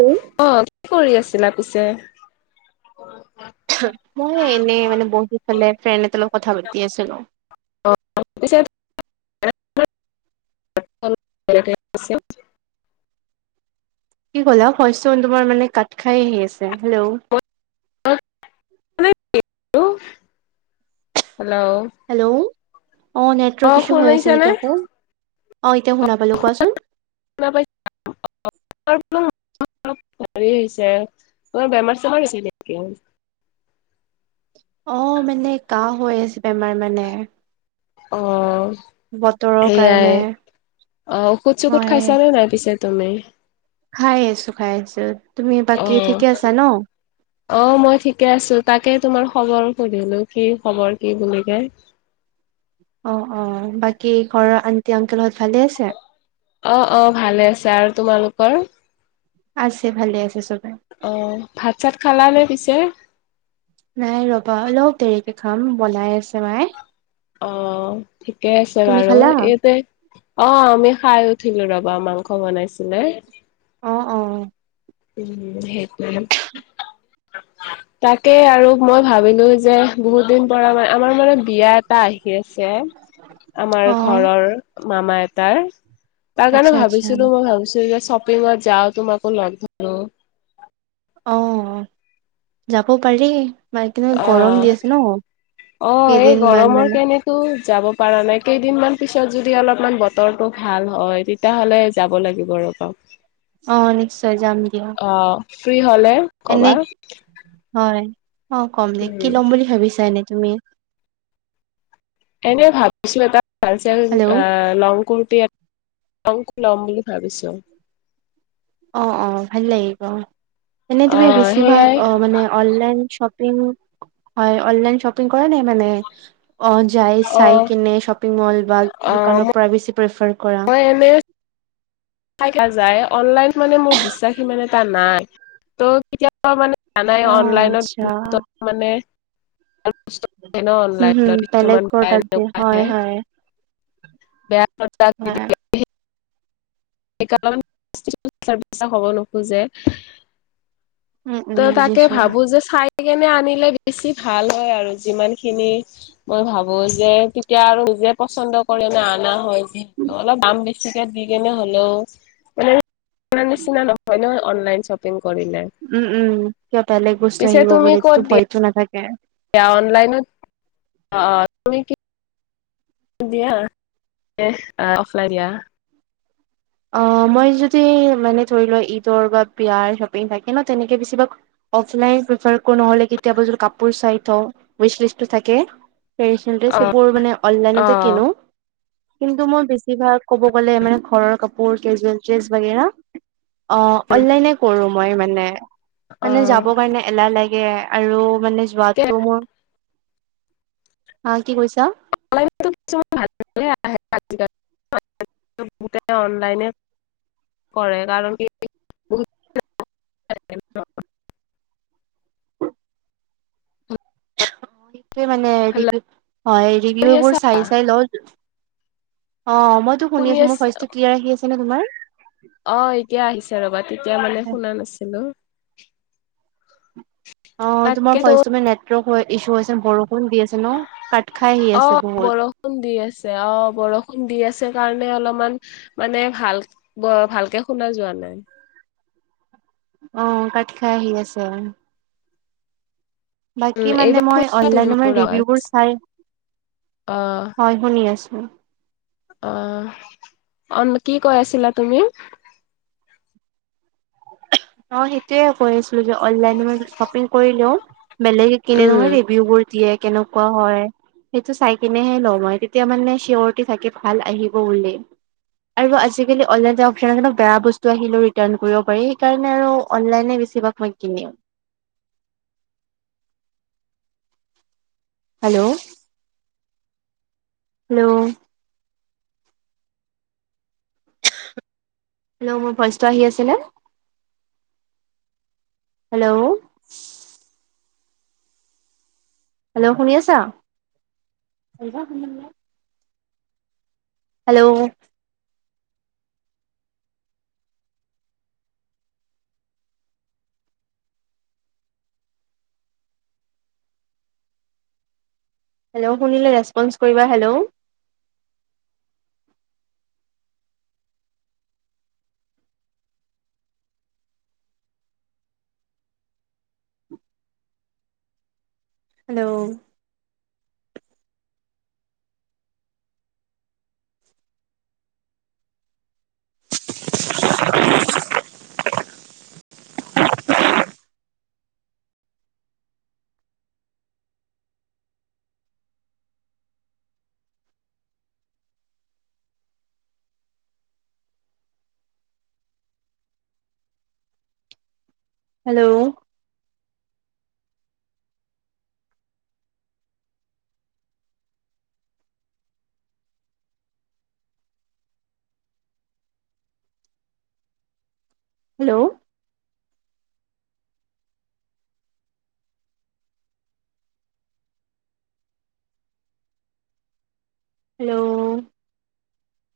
উম, অ কি কৰি আছিলা পিছে? মই এনেই মানে বহি পেলে ফ্ৰেণ্ড এটা লগত কথা পাতি আছিলো। অ পিছে এনে দৰে। [unintelligible] কি কলা শস্যচন তোমাৰ মানে কাট খাই আহি আছে, হেল্ল'। এইটো, হেল্ল' হেল্ল' অ নেটৱৰ্ক ইছু হৈ আছে নেকি আকৌ। অ এতিয়া শুনা পালো কোৱাচোন। [unintelligible] [unintelligible] হৰি হৈছে বেমাৰ চেমাৰ হৈছে নেকি? অ মানে কাহ হৈ আছে বেমাৰ মানে। অ বতৰৰ সেইয়াই, কাৰণে। অ ঔষুধ চৌষত হয় খাইছা নে নাই পিছে? তুমি খাই আছো খাই আছো। তুমি অ বাকী ঠিকে আছা ন? অ মই ঠিকে আছো। তাকে তোমাৰ খবৰ সুধিলো কি খবৰ কি বুলি কে? [inaudible] অ অ বাকী ঘৰৰ আনটি অংকল হত ভালে আছে? অ অ ভালে আছে। আৰু তোমালোকৰ? আছে ভালে আছে চব। অ ভাত চাত খালা নে পিছে। নাই ৰবা অলপ দেৰিকে খাম বনাই আছে মাই। অ ঠিকে আছে বাৰু খালা? এইতে অ আমি খাই উঠিলো ৰবা মাংস বনাইছিলে। অ অ। উম সেইটোৱে। তাকেই আৰু মই ভাবিলো যে বহুত দিন পৰা মানে আমাৰ মানে বিয়া এটা আহ- হি আছে আমাৰ অ ঘৰৰ মামা এটাৰ তাৰ কাৰণে আচ্ছা আচ্ছা ভাবিছিলো ভাবিছো যে শ্বপিঙত যাও তোমাকো লগ ধৰো। অ যাব পাৰি। ম কিন্তু অ গৰম দি আছে ন অ এই কেইদিনমান গৰমৰ মানে কেণেতো। যাব পৰা নাই কেইদিনমান পিছত যদি অলপমান বতৰটো ভাল হয় তেতিয়া হ'লে যাব লাগিব ৰ। [unintelligible] অ নিশ্চয় যাম দিয়ক। ফ্ৰী হলে এনে কবা হয়। অ কম দে। কি উম, ল'ম বুলি ভাবিছা এনে তুমি? এনেই ভাবিছো এটা ভাল চাই হেল্ল' লং কোত টিয়েট লংকো লম বুলি ভাবিছো। অ অ ভাল লাগিব। এনে তুমি অ' বেছিভাগ সেইয়াই অ মানে অনলাইন শ্বপ- পিং হয় অনলাইন শ্বপিং কৰা নাই মানে। অ যাই চাই অ' কিনে শ্বপিং মল বা অ' দোকানৰ পৰা বেছি প্ৰেফাৰ মই এনে চাই থাকা যাই, অনলাইন মানে মোৰ বিশ্বাস ইমান এটা নাই ত কেতিয়াবা মানে জানাই অ অনলাইনত আচ্ছা বহুতৰ মানে ভাল বস্তু নাহে ন হম অনলাইনত হম কিছুমান বেলেগৰ বেয়া তাত এনেকে হয় আহে। হয় বেয়া হয় [unintelligible] হ'ব নোখোজে [unintelligible] উম ত উম তাকে বুজিছো ভাবো যে চাই সেকেনে আনিলে বেছি ভাল হয় আৰু যিমান খিনি মই ভাবো যে তেতিয়া আৰু নিজে পচন্দ কৰে অনা হয় যি ত অলপ দাম বেছিকে দি কেনে হ'লেও মানে অনাৰ নিচিনা নহলেও অনলাইন শ্বপিং কৰিলে। উম উম কিবা বেলেগ বস্তু আহিব বুলি ভয়তো নাথাকে। এয়া অনলাইনত অ অ তুমি কি দিয়া, নে অফলাইন দিয়া। অ মই যদি মানে ধৰি লোৱা ঈদৰ বা বিয়াৰ শ্বপিং থাকে ন তেনেকে বেছিভাগ অফলাইন পিফাৰ কৰো নহলে কেতিয়াবা যদি কাপোৰ চাই থও ৱেছলিষ্টত থাকে। ট্ৰেডিচনল অ ড্ৰেছ এইবোৰ মানে অ অনলাইনতে কিনো। কিন্তু মোৰ বেছিভাগ ক'ব গ'লে মানে ঘৰৰ কাপোৰ কেজুৱেল ড্ৰেছ বাগেৰা অ অনলাইনে কৰো মই মানে অ মানে যাব কাৰণে এলাহ লাগে আৰু মানেজ ৱাটৰোমৰ, হা কি কৈছা? অনলাইনতো কিছুমান ভাল ভালে আহে আজিকালি। বহুতে অনলাইনে কৰে কাৰণ কি বহুত [unintelligible] অ সেইটোৱে মানে হেল্ল' ৰিভিউ, শুনি ৰিভিউ বোৰ আছা চাই চাই লওঁ। অ মইতো শুনি আছো। মোৰ ভইচটো ক্লিয়াৰ আহি আছে নে তোমাৰ? অ এতিয়া আহিছে ৰ'বা তেতিয়া মানে শুনা নাছিলোঁ। অ তোমাৰ তাকেতো ফাৰ্ষ্ট নেটৱৰ্ক ইছু হৈছে বৰষ- অ বহুত। বৰষুণ দি আছে, অ বৰষুণ দি আছ- কাৰণে অলপমান মানে ভাল ভালকে শুনা যোৱা নাই। অ কাত খাই আহি আছে। উম বাকি মানে এইবাৰ মই শুনিছা তুমি অনলাইন মোৰ আৱাজ ৰিভিউ বোৰ চাই অ হয় শুনি আছো। অহ অন কি কৈ আছিলা তুমি? অ সেইটোয়ে কৈ আছিলো যে অনলাইন শ্বপিং কৰিলেও বেলেগ কিনে উম নহয় ৰিভিউ বোৰ দিয়ে কেনেকুৱা হয়। সেইটো চাই কিনেহে লও মই তেতিয়া মানে চিয়ৰিটি থাকে ভাল আহিব বুলি। আৰু আজিকালি অনলাইনৰ অপশন আহিল নহয় বেয়া বস্তু আহিলেও ৰিটাৰ্ণ কৰিব পাৰি। সেইকাৰণে আৰু অনলাইনে বেছিভাগ মই কিনি হেল্ল' হেল্ল' হেল্ল' মোৰ ভইচটো আহি আছে নে? হেল্ল' হেল্ল' শুনি আছা? হেল্ল' হেল্ল' শুনিলে ৰেচপন্চ কৰিবা hello? Hello [unintelligible] hello hello hello